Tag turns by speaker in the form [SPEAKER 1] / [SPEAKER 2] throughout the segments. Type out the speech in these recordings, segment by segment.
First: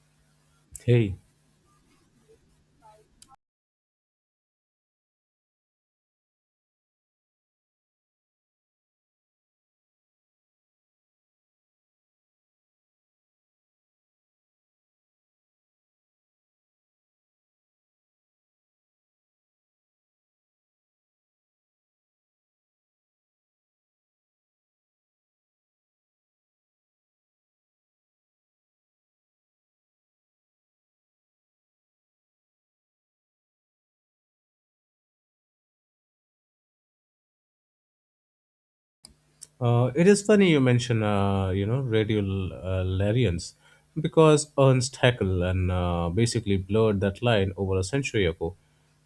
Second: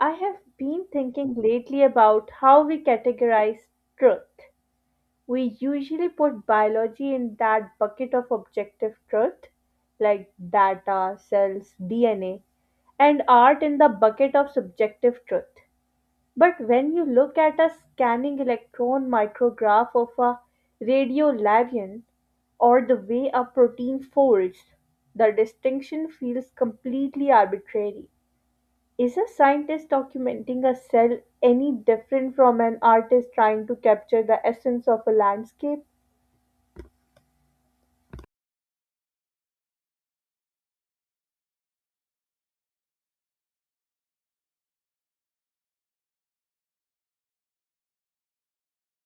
[SPEAKER 1] I have been
[SPEAKER 2] Hey.
[SPEAKER 1] thinking lately about how we categorize truth. We usually put biology in that bucket of objective truth, like data, cells, DNA, and art in the bucket of subjective truth. But when you look at a scanning electron micrograph of a radiolabyon or the way a protein folds, the distinction feels completely arbitrary. Is a scientist documenting a cell any different from an artist trying to capture the essence of a landscape?
[SPEAKER 2] It is funny you mention, radiolarians because Ernst Haeckel and basically blurred that line over a century ago.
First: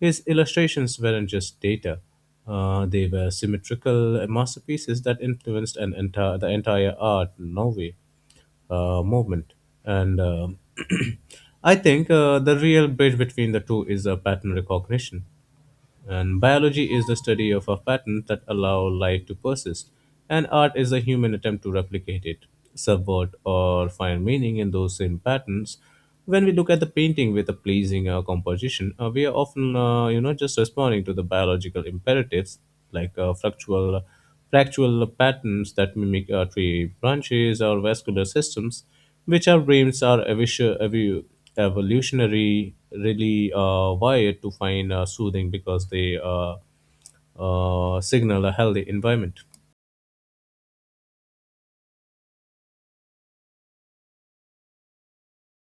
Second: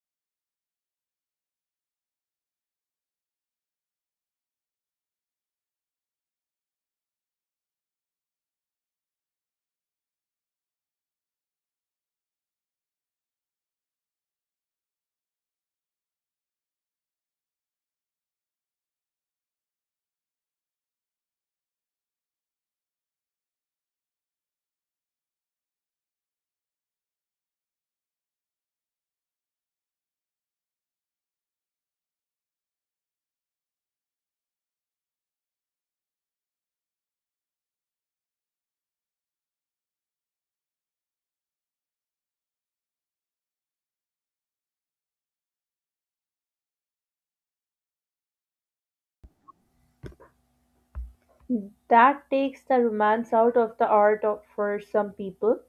[SPEAKER 2] His illustrations weren't just data; they were symmetrical masterpieces that influenced an entire the entire art Norway movement. And I think the real bridge between the two is pattern recognition. And biology is the study of a pattern that allow life to persist, and art is a human attempt to replicate it, subvert or find meaning in those same patterns. When we look at the painting with a pleasing composition, we are often, just responding to the biological imperatives like fluctual, fractual patterns that mimic tree branches or vascular systems which our brains are evolutionary really wired to find soothing because they signal a healthy environment.
[SPEAKER 1] That takes the romance out of the art of, for some people,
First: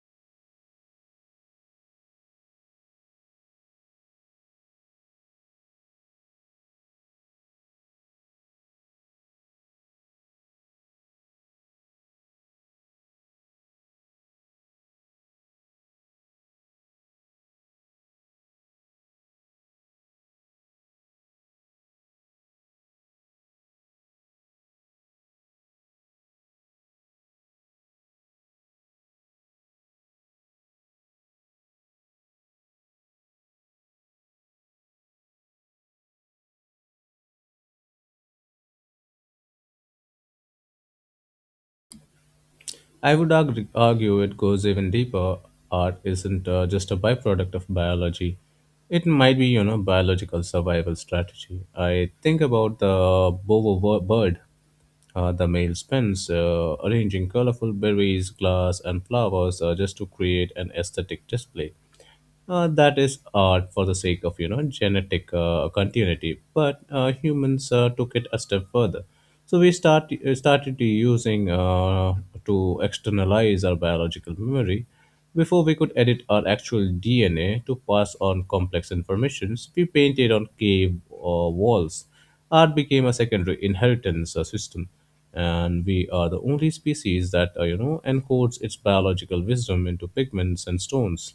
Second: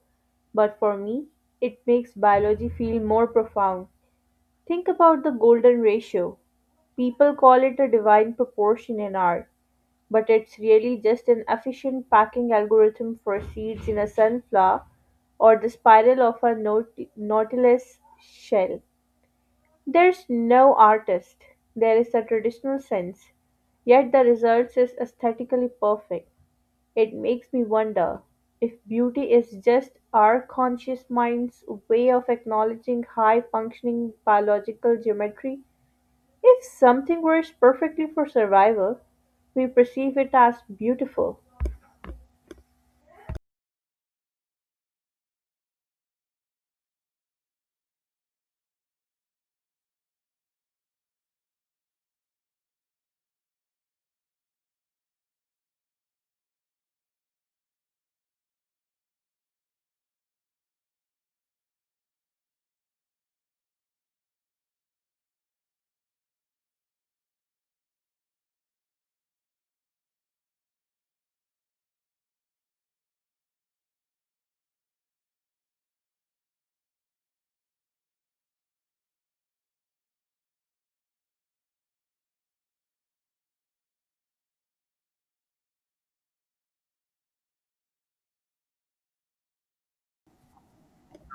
[SPEAKER 1] but for me, it makes biology feel more profound. Think about the golden ratio. People call it a divine proportion in art, but it's really just an efficient packing algorithm for seeds in a sunflower or the spiral of a nautilus shell. There's no artist, there is a traditional sense, yet the result is aesthetically perfect. It makes me wonder if beauty is just our conscious mind's way of acknowledging high functioning biological geometry. If something works perfectly for survival, we perceive it as beautiful.
[SPEAKER 2] I would argue it goes even deeper. Art isn't just a byproduct of biology. It might be, you know, biological survival strategy. I think about the bird. The male spends arranging colorful berries, glass, and flowers just to create an aesthetic display. That is art for the sake of you know genetic continuity, but humans took it a step further. So we start started to using to externalize our biological memory before we could edit our actual dna to pass on complex informations. We painted on cave walls. Art became a secondary inheritance system, and we are the only species that encodes its biological wisdom into pigments and stones.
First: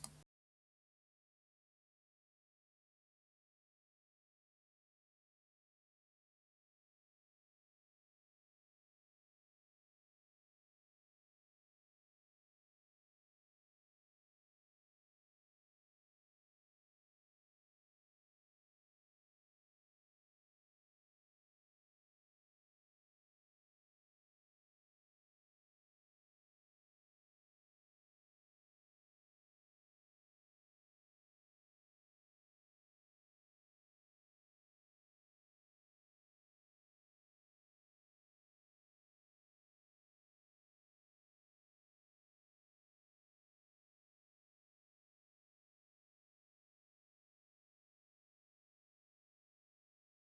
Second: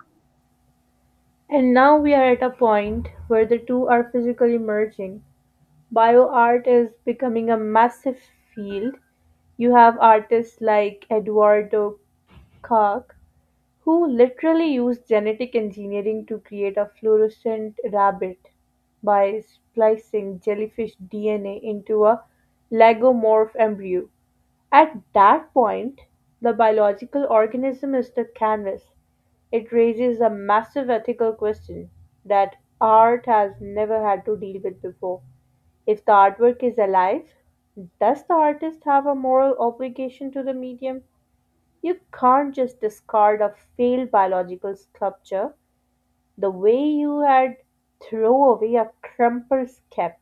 [SPEAKER 1] And now we are at a point where the two are physically merging. Bio art is becoming a massive field. You have artists like Eduardo Koch who literally used genetic engineering to create a fluorescent rabbit by splicing jellyfish DNA into a lagomorph embryo. At that point, the biological organism is the canvas. It raises a massive ethical question that art has never had to deal with before. If the artwork is alive, does the artist have a moral obligation to the medium? You can't just discard a failed biological sculpture the way you had throw away a crumpled scap.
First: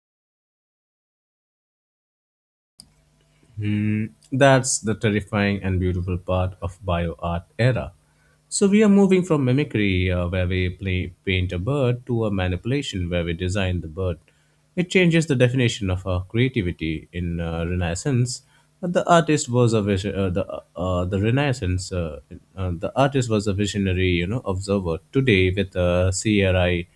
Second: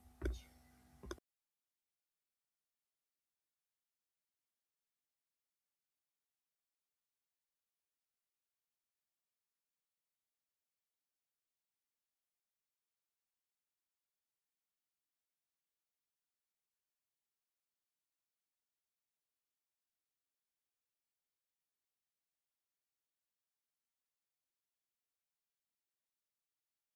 [SPEAKER 2] Hmm, that's the terrifying and beautiful part of bioart era. So we are moving from mimicry, where we paint a bird, to a manipulation, where we design the bird. It changes the definition of our creativity. In Renaissance, the artist was a vision. The Renaissance, the artist was a visionary, you know, observer. Today, with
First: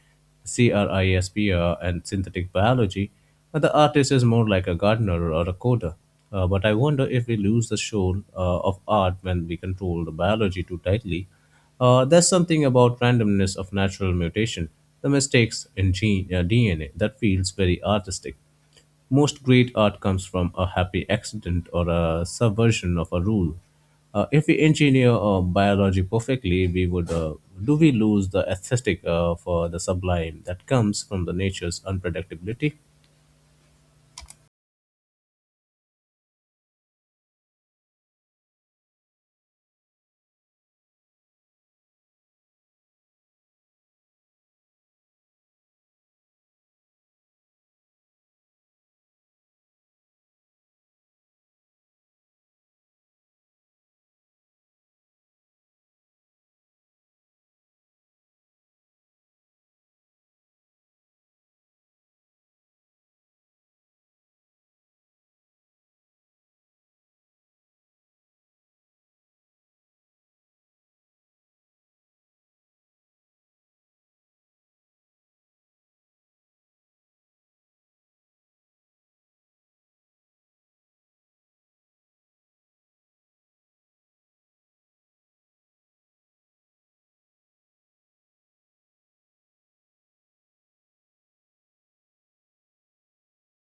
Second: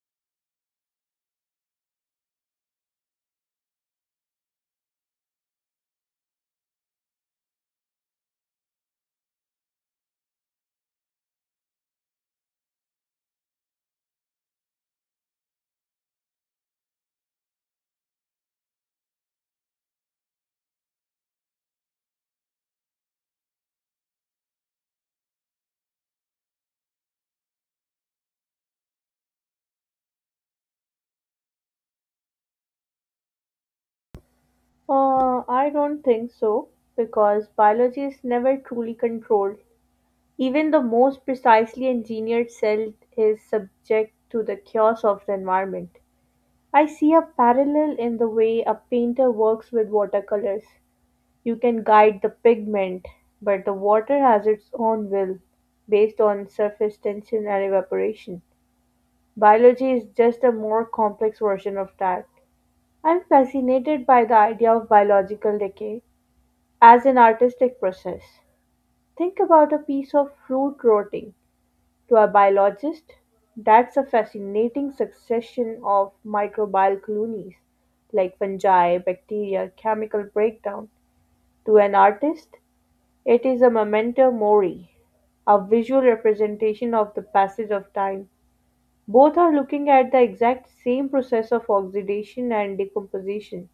[SPEAKER 2] CRISPR and synthetic biology, but the artist is more like a gardener or a coder. But I wonder if we lose the soul of art when we control the biology too tightly. There's something about randomness of natural mutation, the mistakes in DNA, that feels very artistic. Most great art comes from a happy accident or a subversion of a rule. If we engineer biology perfectly, we would do we lose the aesthetic for the sublime that comes from the nature's unpredictability?
[SPEAKER 1] I don't think so, because biology is never truly controlled. Even the most precisely engineered cell is subject to the chaos of the environment. I see a parallel in the way a painter works with watercolors. You can guide the pigment, but the water has its own will based on surface tension and evaporation. Biology is just a more complex version of that. I'm fascinated by the idea of biological decay as an artistic process. Think about a piece of fruit rotting. To a biologist, that's a fascinating succession of microbial colonies, like fungi, bacteria, chemical breakdown. To an artist, it is a memento mori, a visual representation of the passage of time. Both are looking at the exact same process of oxidation and decomposition,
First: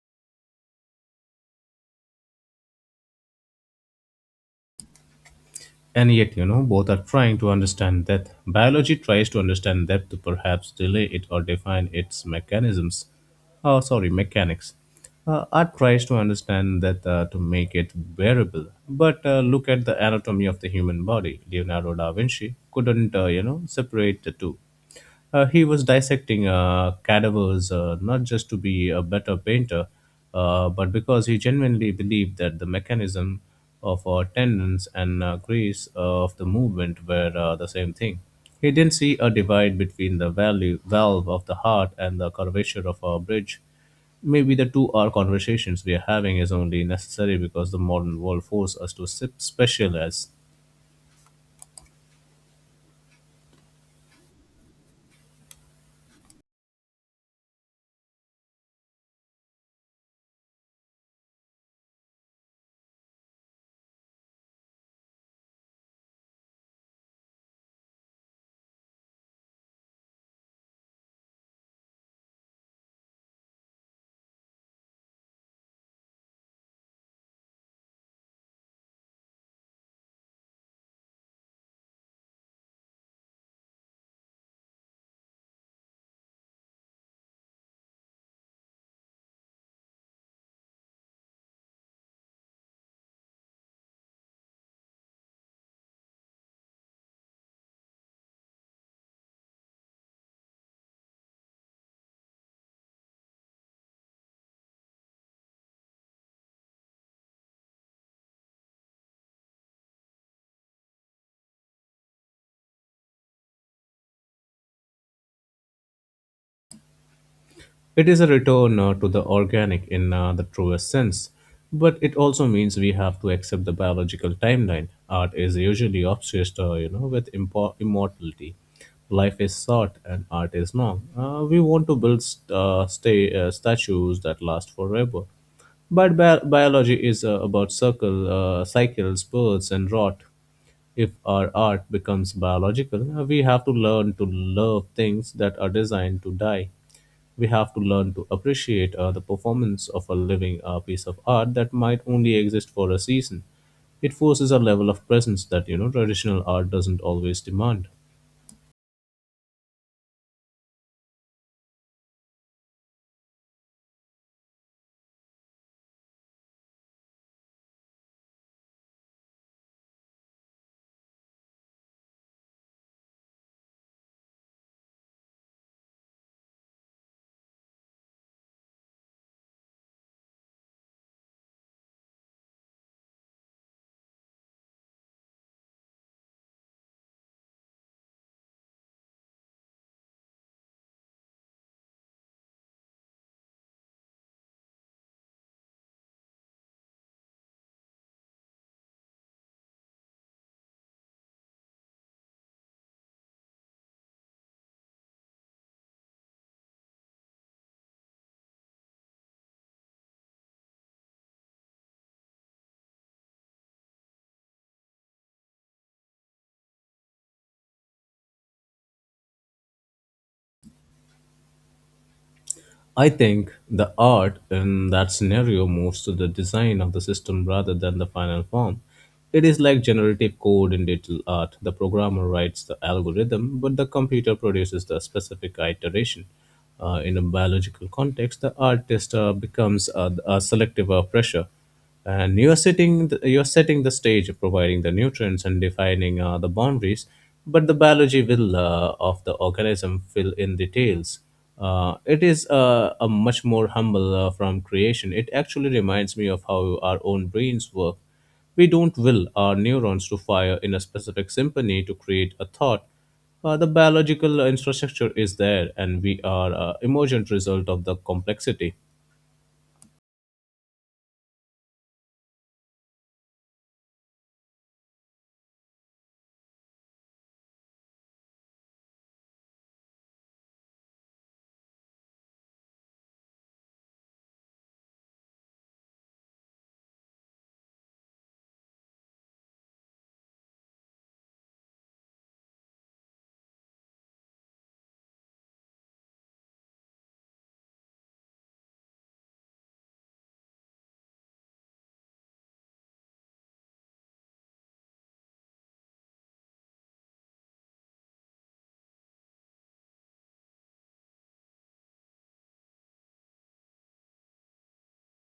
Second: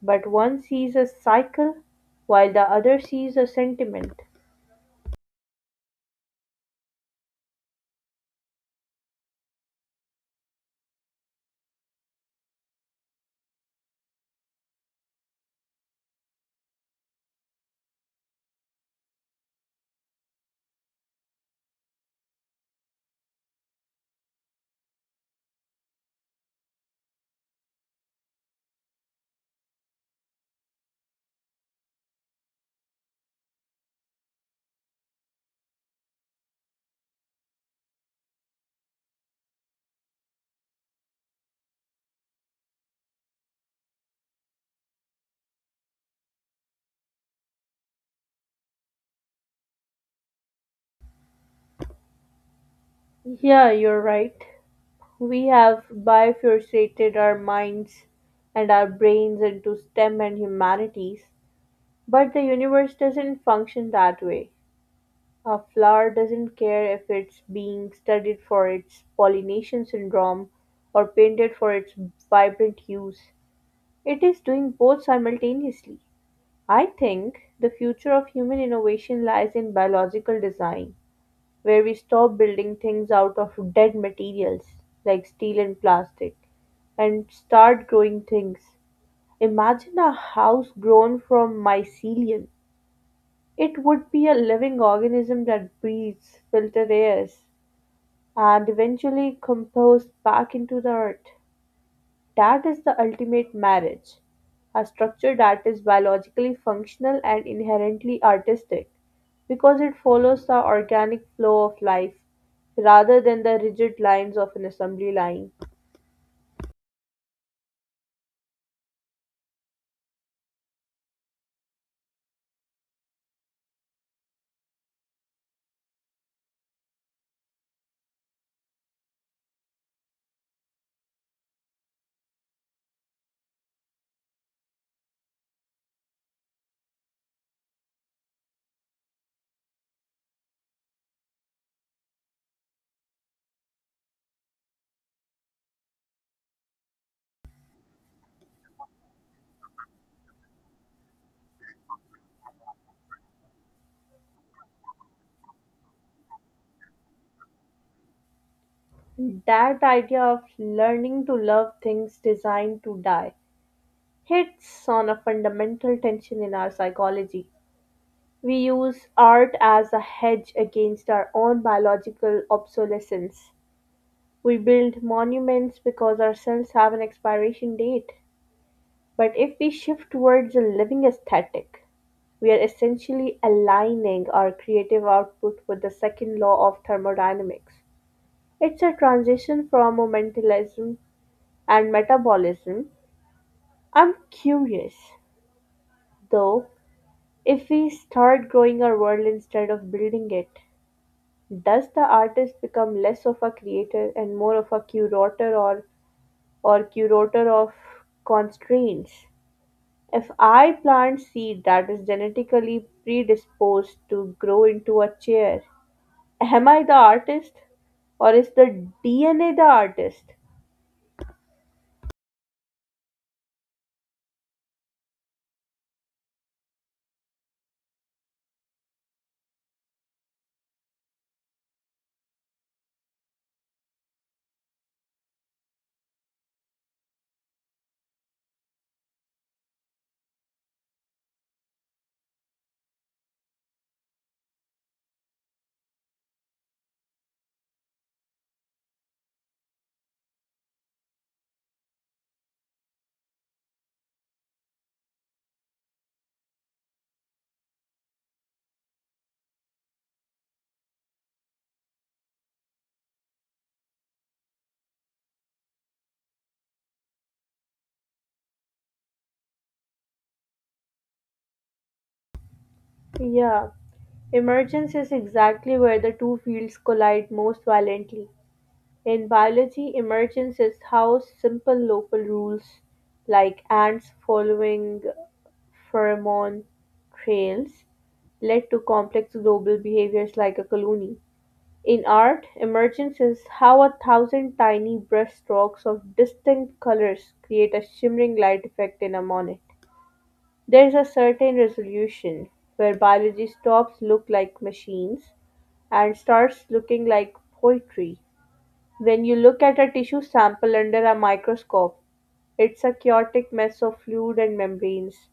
[SPEAKER 1] but one sees a cycle while the other sees a sentiment.
[SPEAKER 2] And yet, you know, both are trying to understand death. Biology tries to understand death to perhaps delay it or define its mechanisms. Oh, sorry, mechanics. Art tries to understand that to make it bearable. But look at the anatomy of the human body. Leonardo da Vinci couldn't, separate the two. He was dissecting cadavers not just to be a better painter, but because he genuinely believed that the mechanism of our tendons and grace of the movement were the same thing. He didn't see a divide between the valve of the heart and the curvature of our bridge. Maybe the 2 hour conversations we are having is only necessary because the modern world forces us to sip specialize.
[SPEAKER 1] Yeah, you're right. We have bifurcated our minds and our brains into STEM and humanities, but the universe doesn't function that way. A flower doesn't care if it's being studied for its pollination syndrome or painted for its vibrant hues. It is doing both simultaneously. I think the future of human innovation lies in biological design where we stop building things out of dead materials like steel and plastic and start growing things. Imagine a house grown from mycelium. It would be a living organism that breathes, filters air, and eventually composts back into the earth. That is the ultimate marriage, a structure that is biologically functional and inherently artistic, because it follows the organic flow of life rather than the rigid lines of an assembly line.
[SPEAKER 2] It is a return to the organic in the truest sense, but it also means we have to accept the biological timeline. Art is usually obsessed, with immortality. Life is short and art is long. We want to build statues that last forever. But biology is about cycles, births, and rot. If our art becomes biological, we have to learn to love things that are designed to die. We have to learn to appreciate the performance of a living piece of art that might only exist for a season. It forces a level of presence that you know traditional art doesn't always demand.
[SPEAKER 1] That idea of learning to love things designed to die hits on a fundamental tension in our psychology. We use art as a hedge against our own biological obsolescence. We build monuments because our cells have an expiration date. But if we shift towards a living aesthetic, we are essentially aligning our creative output with the second law of thermodynamics. It's a transition from momentalism and metabolism. I'm curious, though, if we start growing our world instead of building it, does the artist become less of a creator and more of a curator or curator of constraints. If I plant seed that is genetically predisposed to grow into a chair, am I the artist or is the DNA the artist?
[SPEAKER 2] I think the art in that scenario moves to the design of the system rather than the final form. It is like generative code in digital art. The programmer writes the algorithm, but the computer produces the specific iteration. In a biological context, the artist becomes a selective pressure, and you are setting the stage, providing the nutrients and defining the boundaries, but the biology will of the organism fill in details. It is a much more humble from creation. It actually reminds me of how our own brains work. We don't will our neurons to fire in a specific symphony to create a thought. The biological infrastructure is there, and we are emergent result of the complexity.
[SPEAKER 1] Yeah, emergence is exactly where the two fields collide most violently. In biology, emergence is how simple local rules like ants following pheromone trails led to complex global behaviors like a colony. In art, emergence is how a thousand tiny brushstrokes of distinct colors create a shimmering light effect in a monet. There is a certain resolution where biology stops look like machines and starts looking like poetry. When you look at a tissue sample under a microscope, it's a chaotic mess of fluid and membranes.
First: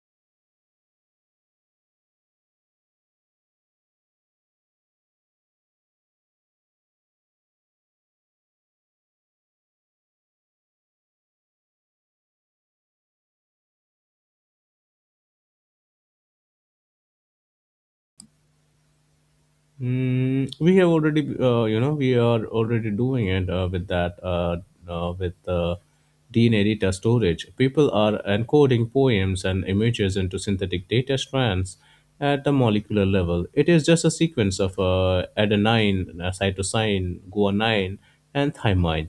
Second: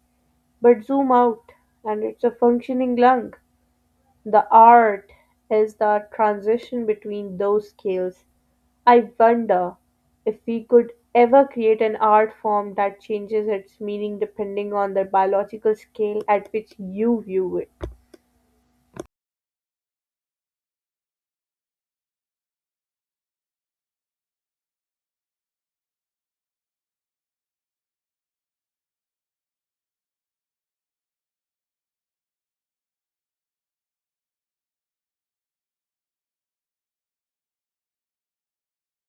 [SPEAKER 1] But zoom out, and it's a functioning lung. The art is the transition between those scales. I wonder if we could ever create an art form that changes its meaning depending on the biological scale at which you view it.
[SPEAKER 2] Mm, we have already, we are already doing it with Dean Editor storage. People are encoding poems and images into synthetic data strands at the molecular level. It is just a sequence of adenine, cytosine, guanine, and thymine,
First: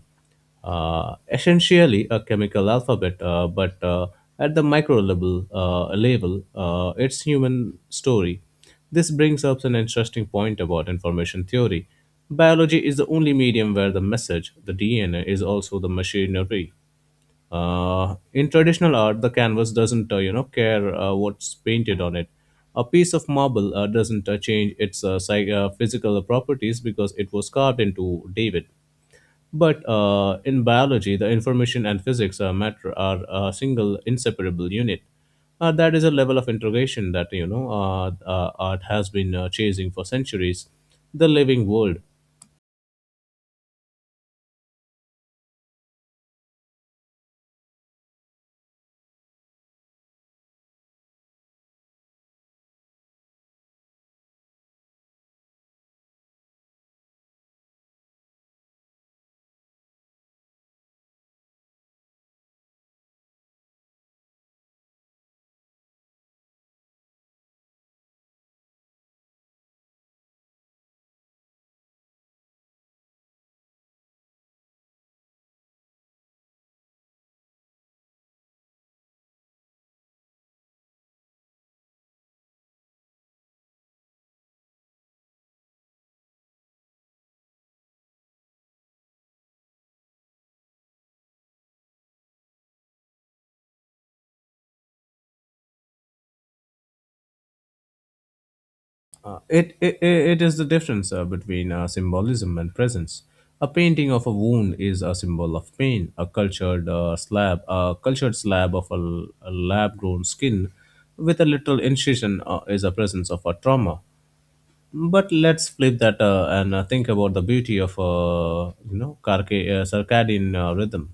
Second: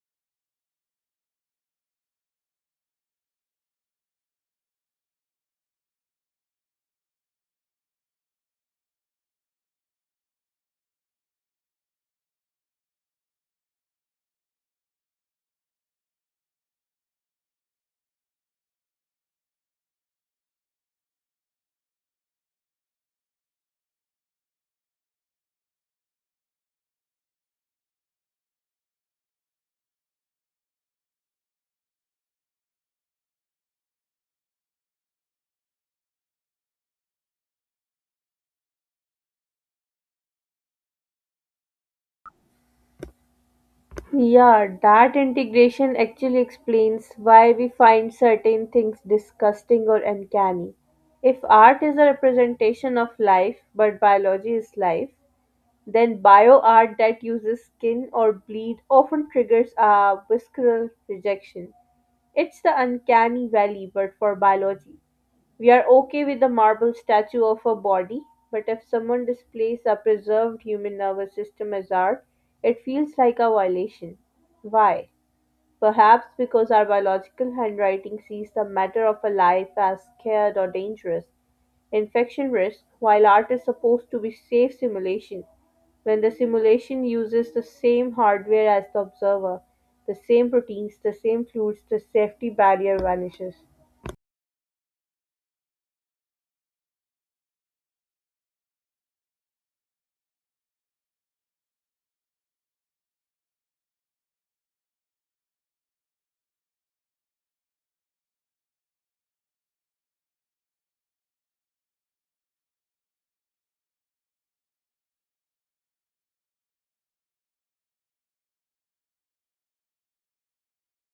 [SPEAKER 2] essentially a chemical alphabet, but at the micro level it's human story. This brings up an interesting point about information theory. Biology is the only medium where the message, the DNA, is also the machinery. In traditional art, the canvas doesn't, care what's painted on it. A piece of marble doesn't change its physical properties because it was carved into David, but in biology, the information and physics matter are a single inseparable unit. That is a level of integration that art has been chasing for centuries. The living world.
[SPEAKER 1] Yeah, that integration actually explains why we find certain things disgusting or uncanny. If art is a representation of life, but biology is life, then bioart that uses skin or bleed often triggers a visceral rejection. It's the uncanny valley, but for biology. We are okay with the marble statue of a body, but if someone displays a preserved human nervous system as art, it feels like a violation. Why? Perhaps because our biological handwriting sees the matter of a life as scared or dangerous, infection risk, while art is supposed to be safe simulation. When the simulation uses the same hardware as the observer, the same proteins, the same fluids, the safety barrier vanishes.
[SPEAKER 2] It is the difference between symbolism and presence. A painting of a wound is a symbol of pain. A cultured slab of a, lab grown skin with a little incision is a presence of a trauma. But let's flip that and think about the beauty of circadian rhythm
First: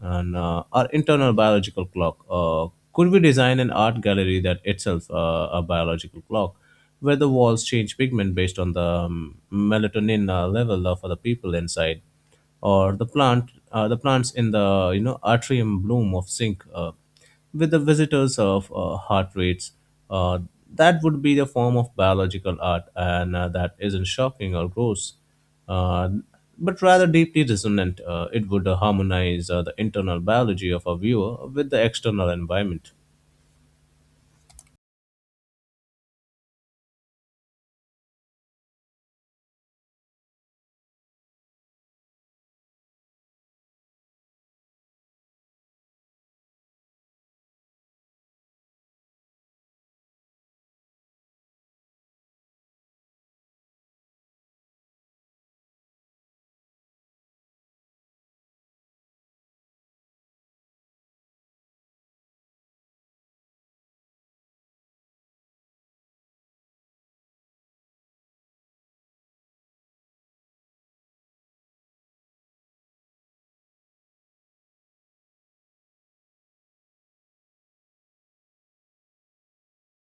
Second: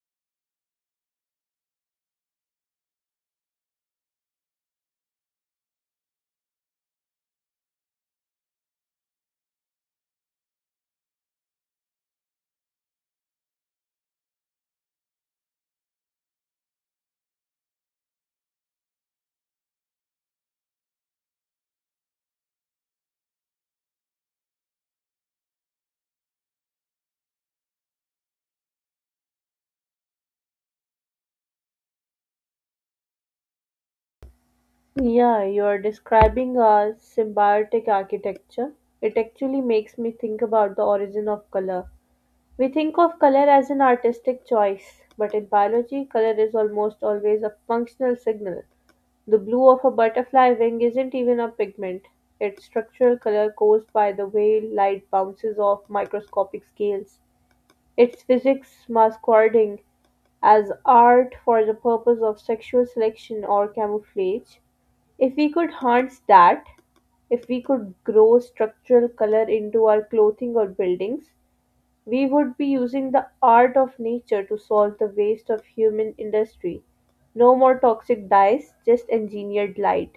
[SPEAKER 2] and our internal biological clock. Could we design an art gallery that itself a biological clock, where the walls change pigment based on the melatonin level of other people inside, or the plants in the you know atrium bloom of sink with the visitors of heart rates. Uh, that would be the form of biological art, and that isn't shocking or gross, uh, but rather deeply resonant. It would harmonize the internal biology of a viewer with the external environment.
[SPEAKER 1] Yeah, you're describing a symbiotic architecture. It actually makes me think about the origin of color. We think of color as an artistic choice, but in biology, color is almost always a functional signal. The blue of a butterfly wing isn't even a pigment, it's structural color caused by the way light bounces off microscopic scales. It's physics masquerading as art for the purpose of sexual selection or camouflage. If we could harness that, if we could grow structural color into our clothing or buildings, we would be using the art of nature to solve the waste of human industry. No more toxic dyes, just engineered light.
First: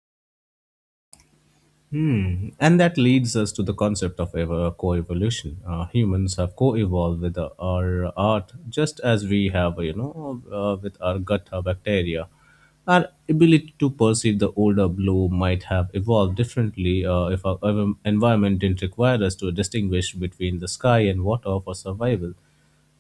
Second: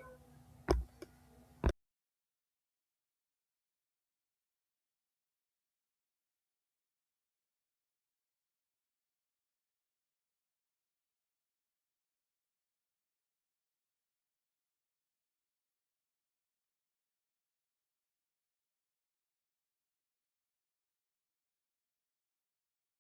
[SPEAKER 2] Hmm. And that leads us to the concept of co-evolution. Humans have co-evolved with our art, just as we have, with our gut bacteria. Our ability to perceive the older blue might have evolved differently if our environment didn't require us to distinguish between the sky and water for survival.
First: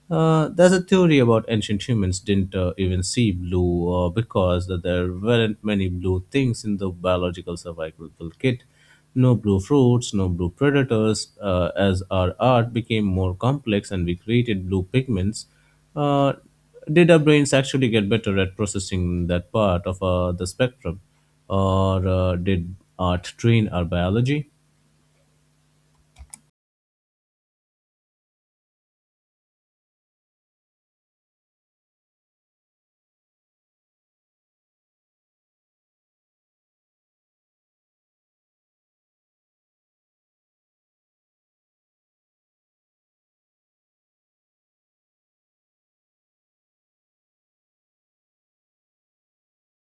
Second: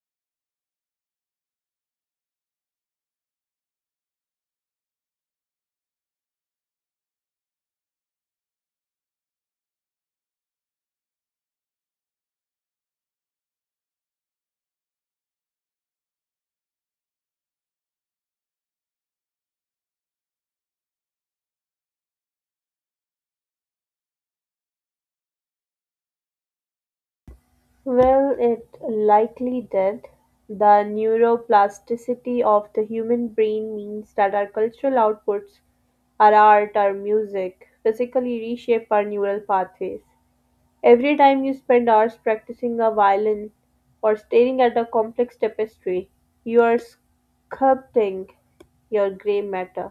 [SPEAKER 2] There's a theory about ancient humans didn't even see blue because that there weren't many blue things in the biological survival kit. No blue fruits, no blue predators. As our art became more complex and we created blue pigments, uh, did our brains actually get better at processing that part of the spectrum, or did art train our biology?
[SPEAKER 1] Well, it likely did. The neuroplasticity of the human brain means that our cultural outputs, our art, our music, physically reshape our neural pathways. Every time you spend hours practicing a violin or staring at a complex tapestry, you are sculpting your gray matter.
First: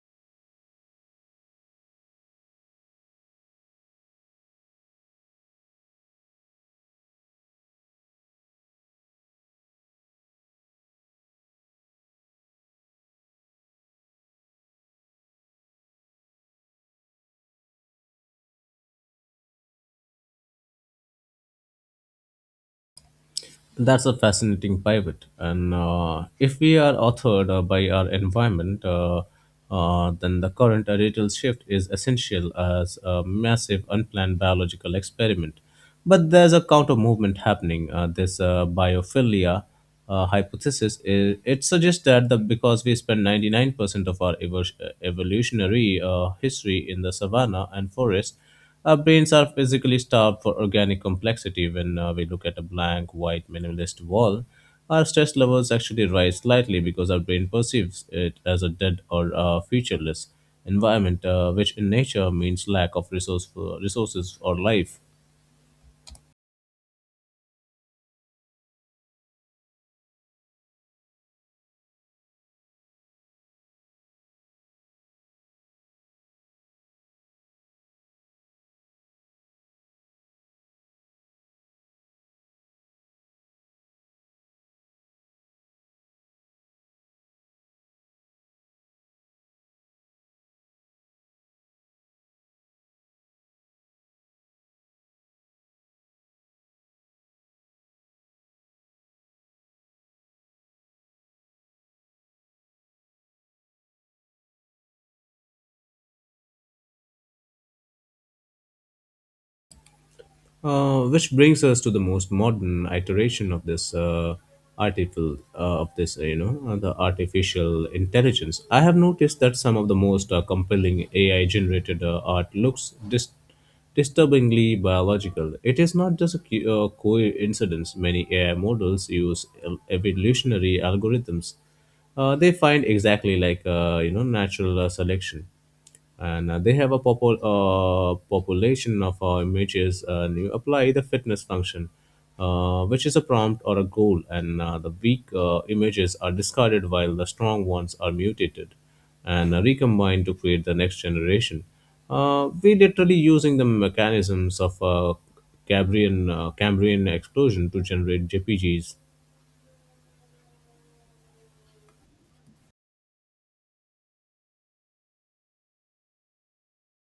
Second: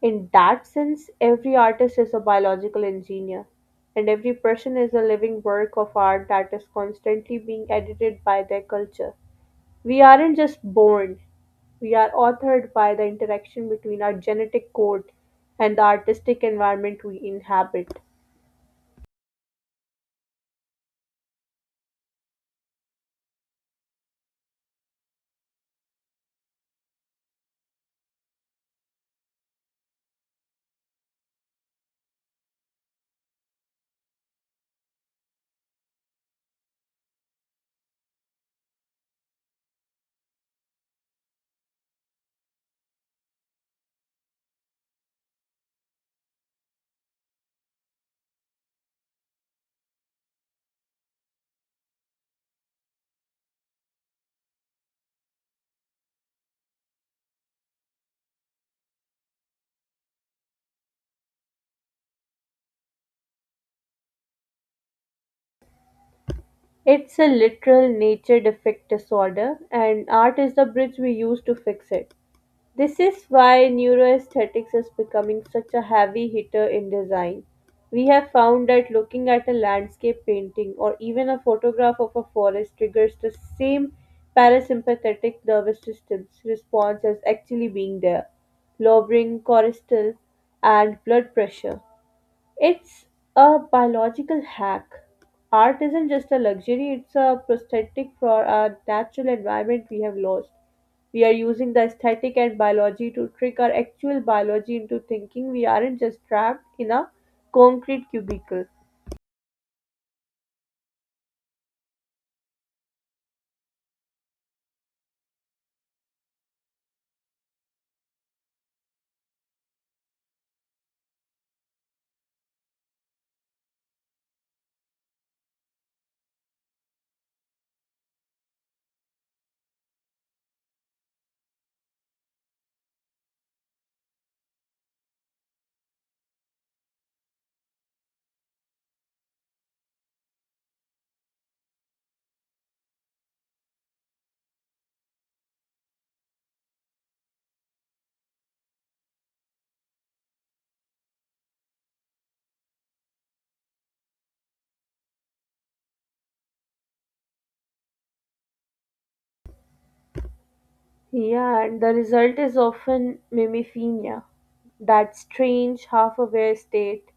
[SPEAKER 1] In that sense, every artist is a biological engineer, and every person is a living work of art that is constantly being edited by their culture. We aren't just born, we are authored by the interaction between our genetic code and the artistic environment we inhabit.
[SPEAKER 2] That's a fascinating pivot. And if we are authored by our environment, then the current radical shift is essential as a massive unplanned biological experiment. But there's a counter movement happening. This biophilia hypothesis is, it suggests that the because we spend 99% of our evolutionary history in the savanna and forest, our brains are physically starved for organic complexity. When we look at a blank, white, minimalist wall, our stress levels actually rise slightly because our brain perceives it as a dead or featureless environment, which in nature means lack of resourceful resources or life.
[SPEAKER 1] It's a literal nature defect disorder, and art is the bridge we use to fix it. This is why neuroaesthetics is becoming such a heavy hitter in design. We have found that looking at a landscape painting or even a photograph of a forest triggers the same parasympathetic nervous system's response as actually being there, lowering cortisol and blood pressure. It's a biological hack. Art isn't just a luxury, it's a prosthetic for our natural environment we have lost. We are using the aesthetic and biology to trick our actual biology into thinking we aren't just trapped in a concrete cubicle.
[SPEAKER 2] Which brings us to the most modern iteration of this artificial of this you know the artificial intelligence. I have noticed that some of the most compelling AI generated art looks disturbingly biological. It is not just a coincidence. Many AI models use evolutionary algorithms. They find, exactly like you know, natural selection, and they have a population of images, and you apply the fitness function, which is a prompt or a goal, and the weak images are discarded while the strong ones are mutated and recombined to create the next generation. We literally using the mechanisms of cambrian explosion to generate jpgs.
[SPEAKER 1] Yeah, and the result is often mimiphenia, that strange half aware state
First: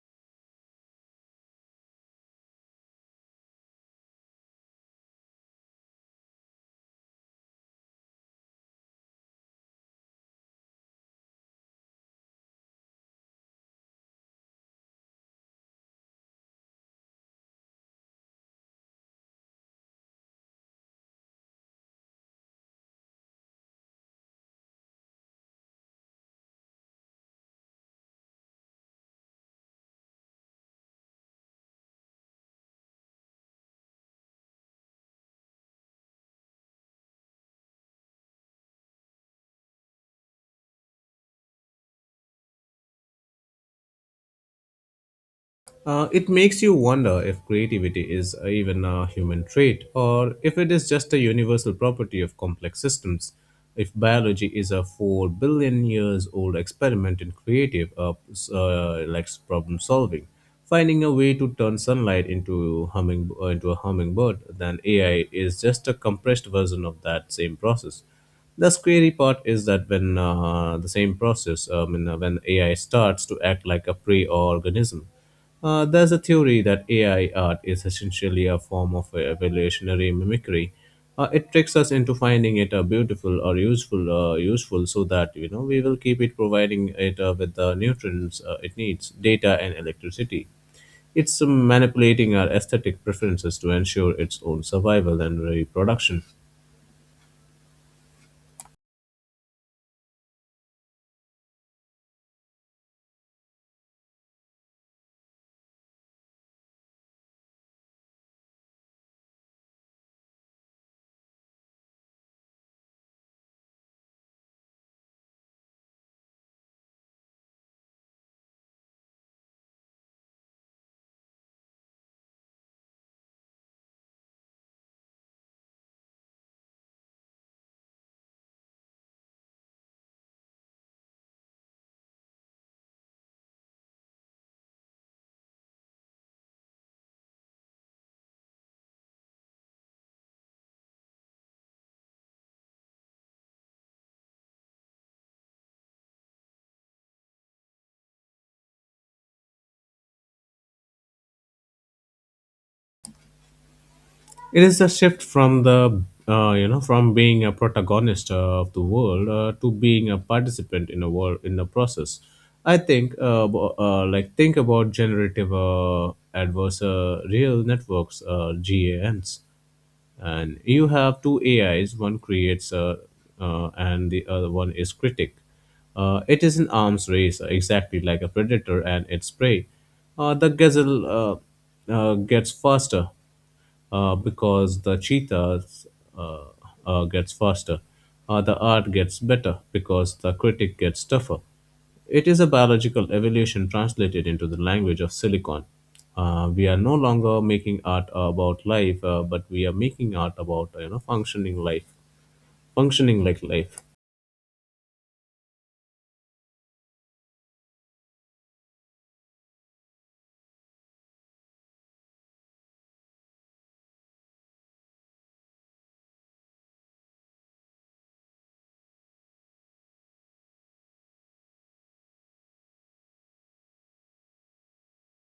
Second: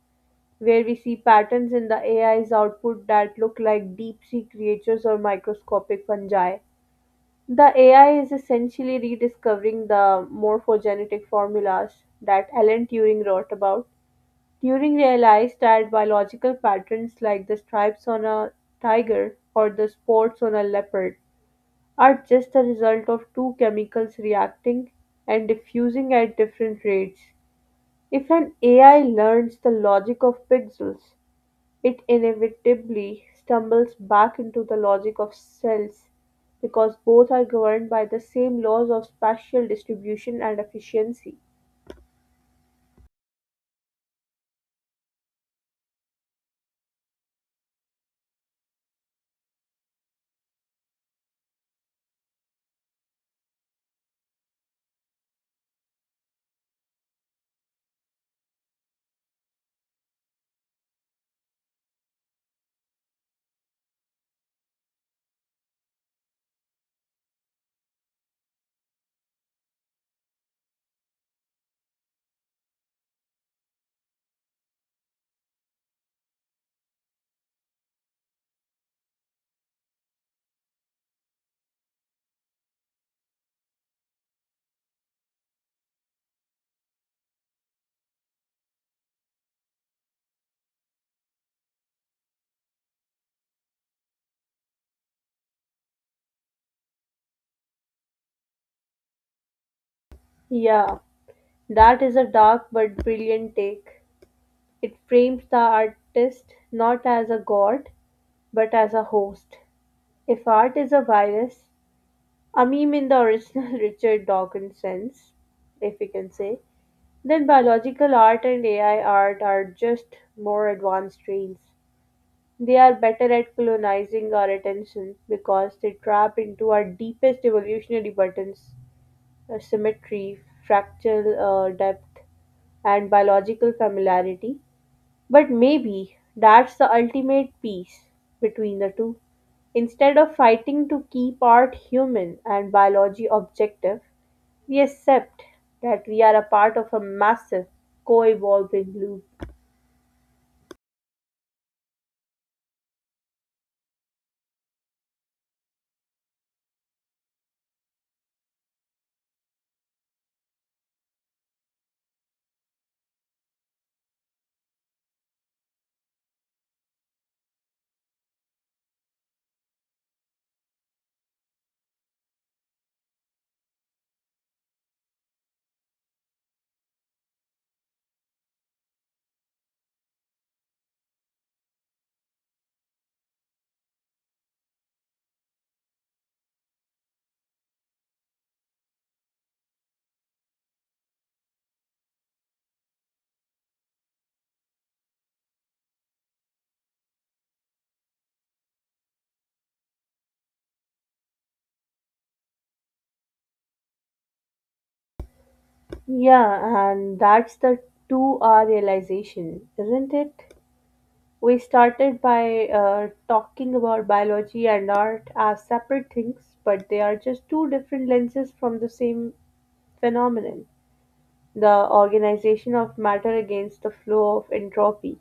[SPEAKER 1] where we see patterns in the AI's output that look like deep sea creatures or microscopic fungi. The AI is essentially rediscovering the morphogenetic formulas that Alan Turing wrote about. Turing realized that biological patterns like the stripes on a tiger or the spots on a leopard are just the result of two chemicals reacting and diffusing at different rates. If an AI learns the logic of pixels, it inevitably stumbles back into the logic of cells, because both are governed by the same laws of spatial distribution and efficiency.
[SPEAKER 2] It makes you wonder if creativity is even a human trait, or if it is just a universal property of complex systems. If biology is a 4 billion years old experiment in creative like problem solving, finding a way to turn sunlight into humming into a hummingbird, then AI is just a compressed version of that same process. The scary part is that when the same process, I mean, when AI starts to act like a prey organism, there's a theory that AI art is essentially a form of evolutionary mimicry. It tricks us into finding it beautiful or useful, so that you know we will keep it, providing it with the nutrients it needs, data and electricity. It's manipulating our aesthetic preferences to ensure its own survival and reproduction.
[SPEAKER 1] Yeah, that is a dark but brilliant take. It frames the artist not as a god, but as a host. If art is a virus, a meme in the original Richard Dawkins sense, if we can say, then biological art and AI art are just more advanced strains. They are better at colonizing our attention because they trap into our deepest evolutionary buttons symmetry, fractal depth, and biological familiarity. But maybe that's the ultimate peace between the two. Instead of fighting to keep art human and biology objective, we accept that we are a part of a massive co evolving loop.
[SPEAKER 2] It is a shift from the you know from being a protagonist of the world to being a participant in a world in the process. I think like think about generative adversarial networks, GANs. And you have two AIs. One creates and the other one is critic. It is an arms race, exactly like a predator and its prey. The gazelle gets faster, because the cheetahs uh, gets faster. The art gets better because the critic gets tougher. It is a biological evolution translated into the language of silicon. We are no longer making art about life, but we are making art about you know functioning life, functioning like life.
[SPEAKER 1] Yeah, and that's the 2R realization, isn't it? We started by talking about biology and art as separate things, but they are just two different lenses from the same phenomenon, the organization of matter against the flow of entropy.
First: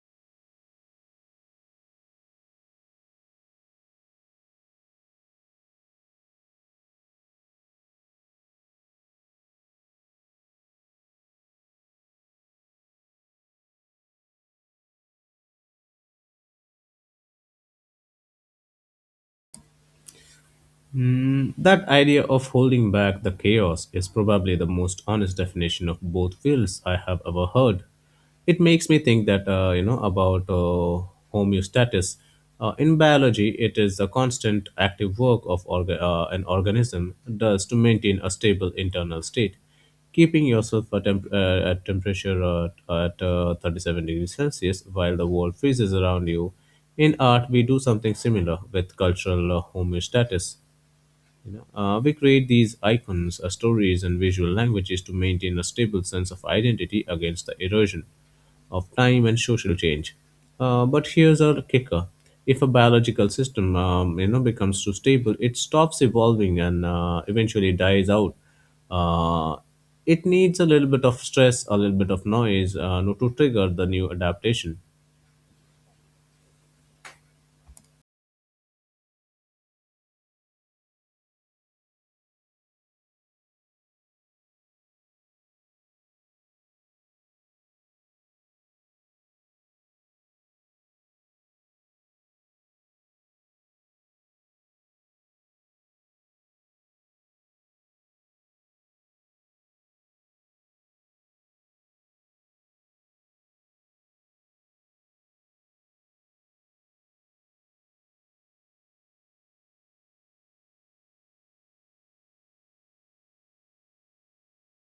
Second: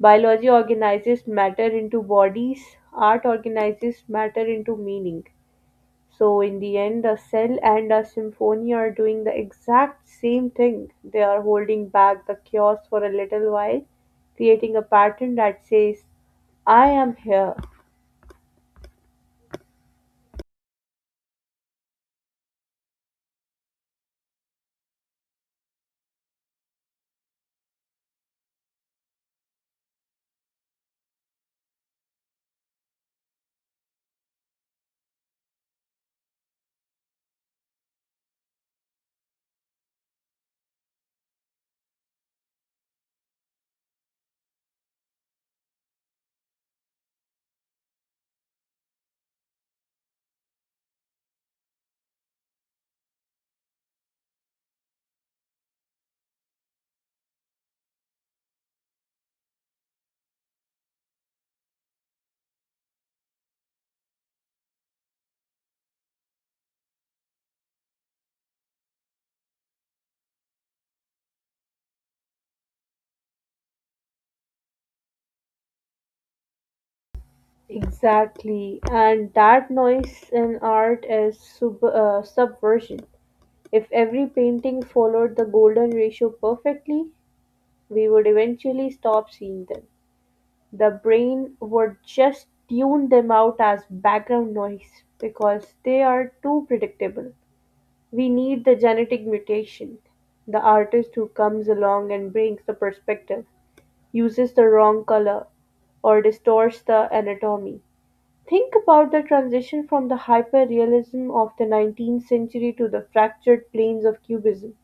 [SPEAKER 1] Biology organizes matter into bodies, art organizes matter into meaning. So in the end, a cell and a symphony are doing the exact same thing. They are holding back the chaos for a little while, creating a pattern that says, I am here.
[SPEAKER 2] Hmm, that idea of holding back the chaos is probably the most honest definition of both wills I have ever heard. It makes me think that you know about homeostasis. In biology, it is the constant active work of an organism does to maintain a stable internal state. Keeping yourself at temperature at 37 degrees Celsius while the world freezes around you. In art, we do something similar with cultural homeostasis. You know, we create these icons, stories, and visual languages to maintain a stable sense of identity against the erosion of time and social change. But here's our kicker: if a biological system, you know, becomes too stable, it stops evolving and eventually dies out. Uh, it needs a little bit of stress, a little bit of noise, to trigger the new adaptation.
[SPEAKER 1] Exactly. And that noise in art is subversion. If every painting followed the golden ratio perfectly, we would eventually stop seeing them. The brain would just tune them out as background noise because they are too predictable. We need the genetic mutation, the artist who comes along and brings the perspective, uses the wrong color, or distorts the anatomy. Think about the transition from the hyperrealism of the 19th century to the fractured planes of Cubism.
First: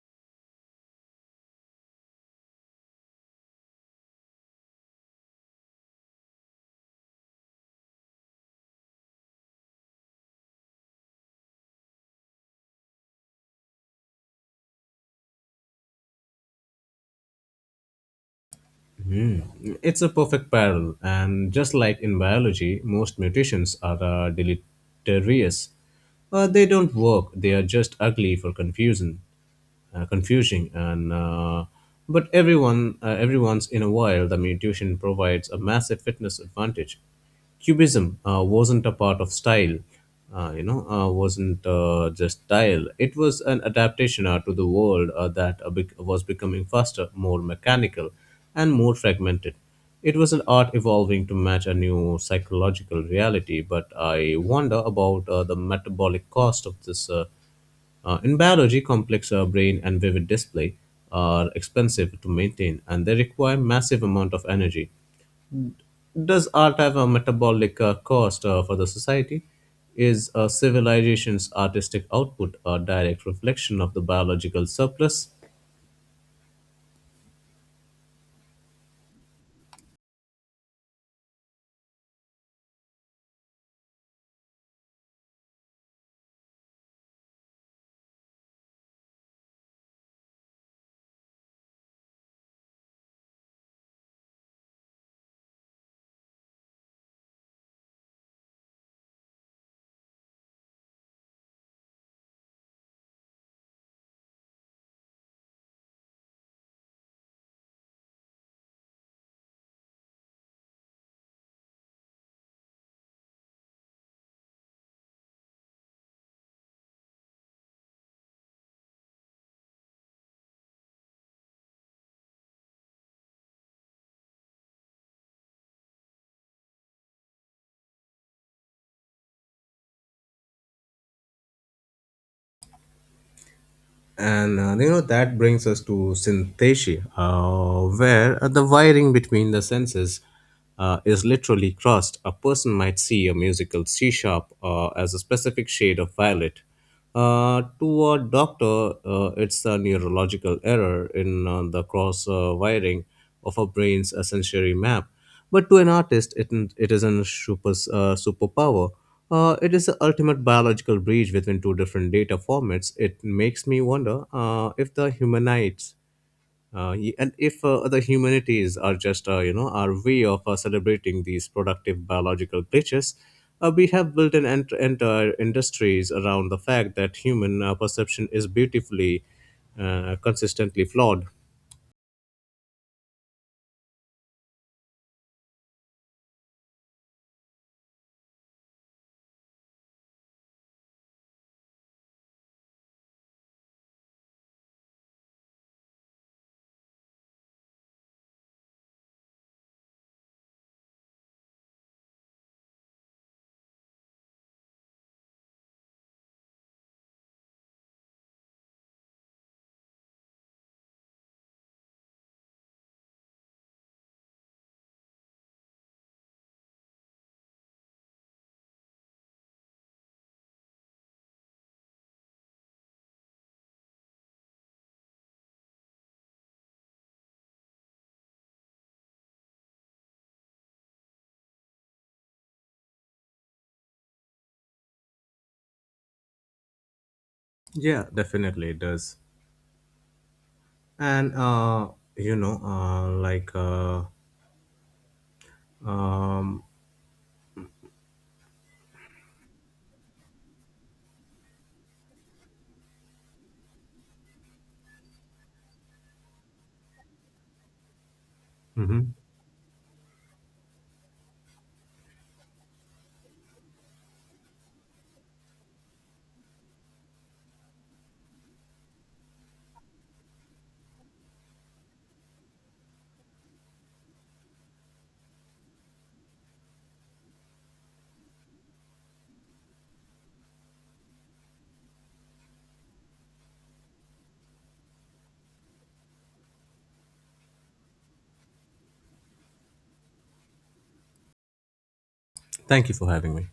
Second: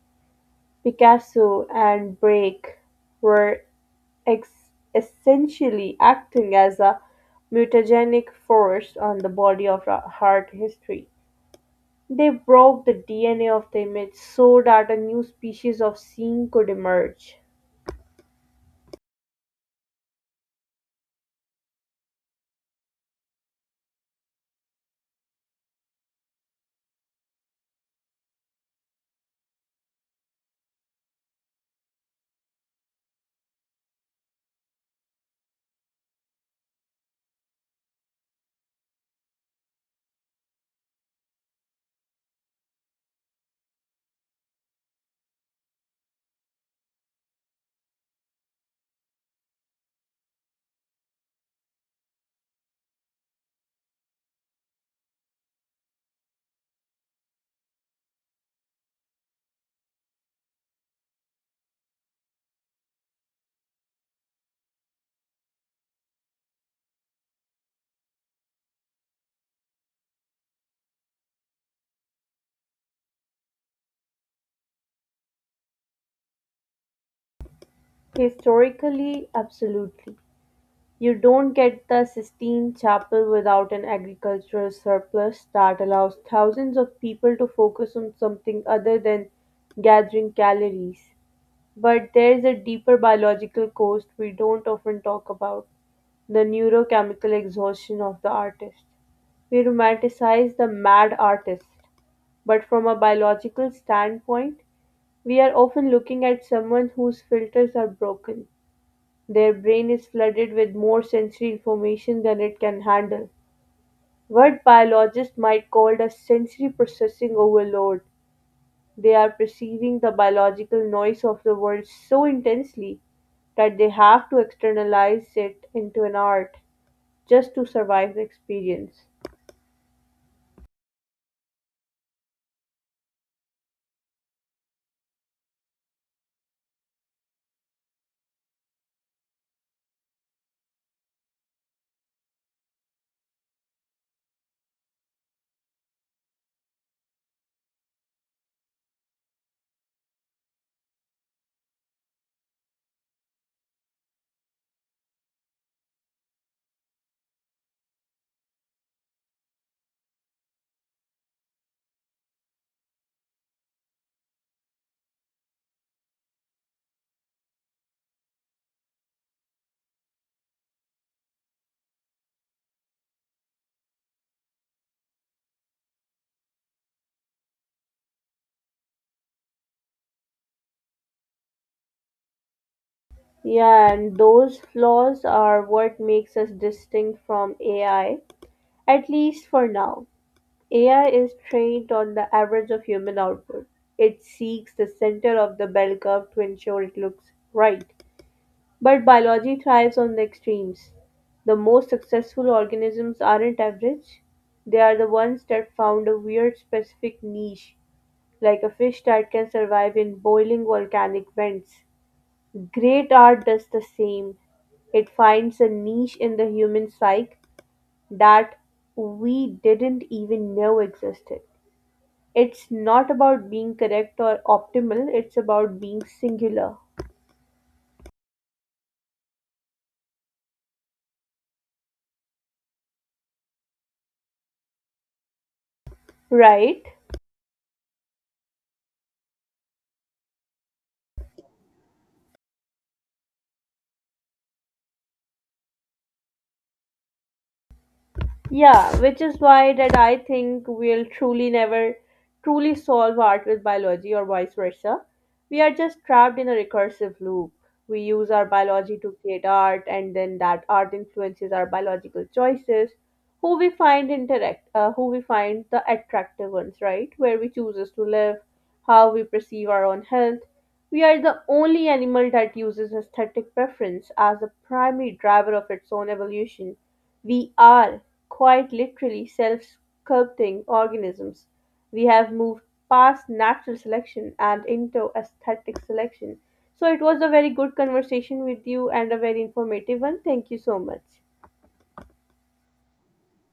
[SPEAKER 1] Picasso and Braque were ex- essentially acting as a mutagenic force on the body of heart history. They broke the DNA of the image so that a new species of scene could emerge.
[SPEAKER 2] Hmm. It's a perfect parallel, and just like in biology, most mutations are deleterious. They don't work, they are just ugly for confusion confusing, and but every once in a while the mutation provides a massive fitness advantage. Cubism wasn't a part of style you know wasn't just style. It was an adaptation to the world was becoming faster, more mechanical, and more fragmented. It was an art evolving to match a new psychological reality. But I wonder about the metabolic cost of this in biology. Complex brain and vivid display are expensive to maintain, and they require massive amount of energy. Does art have a metabolic cost for the society? Is a civilization's artistic output a direct reflection of the biological surplus?
[SPEAKER 1] Historically, absolutely. You don't get the Sistine Chapel without an agricultural surplus that allows thousands of people to focus on something other than gathering calories. But there's a deeper biological cost we don't often talk about, the neurochemical exhaustion of the artist. We romanticize the mad artist, but from a biological standpoint, we are often looking at someone whose filters are broken. Their brain is flooded with more sensory information than it can handle. What biologists might call a sensory processing overload. They are perceiving the biological noise of the world so intensely that they have to externalize it into an art just to survive the experience.
[SPEAKER 2] And you know, that brings us to synesthesia, where the wiring between the senses is literally crossed. A person might see a musical C sharp as a specific shade of violet. To a doctor, it's a neurological error in the cross wiring of a brain's sensory map. But to an artist, it is a superpower. It is the ultimate biological bridge between two different data formats. It makes me wonder if the humanites and if the humanities are just our way of celebrating these productive biological glitches. We have built an entire industries around the fact that human perception is beautifully, consistently flawed.
[SPEAKER 1] Yeah, and those flaws are what makes us distinct from AI, at least for now. AI is trained on the average of human output. It seeks the center of the bell curve to ensure it looks right. But biology thrives on the extremes. The most successful organisms aren't average, they are the ones that found a weird specific niche, like a fish that can survive in boiling volcanic vents. Great art does the same. It finds a niche in the human psyche that we didn't even know existed. It's not about being correct or optimal, it's about being singular, right?
[SPEAKER 2] Yeah, definitely it does. And you know like um
[SPEAKER 1] Yeah, which is why that I think we'll truly never truly solve art with biology or vice versa. We are just trapped in a recursive loop. We use our biology
[SPEAKER 2] mhm.
[SPEAKER 1] to create art, and then that art influences our biological choices, who we find interact, who we find the attractive ones, right? Where we chooses to live, how we perceive our own health. We are the only animal that uses aesthetic preference as the primary driver of its own evolution. We are, quite literally, self sculpting organisms. We have moved past natural selection and into aesthetic selection. So, it was a very good conversation with you and a very informative one. Thank you so much.
[SPEAKER 2] Thank you for having me.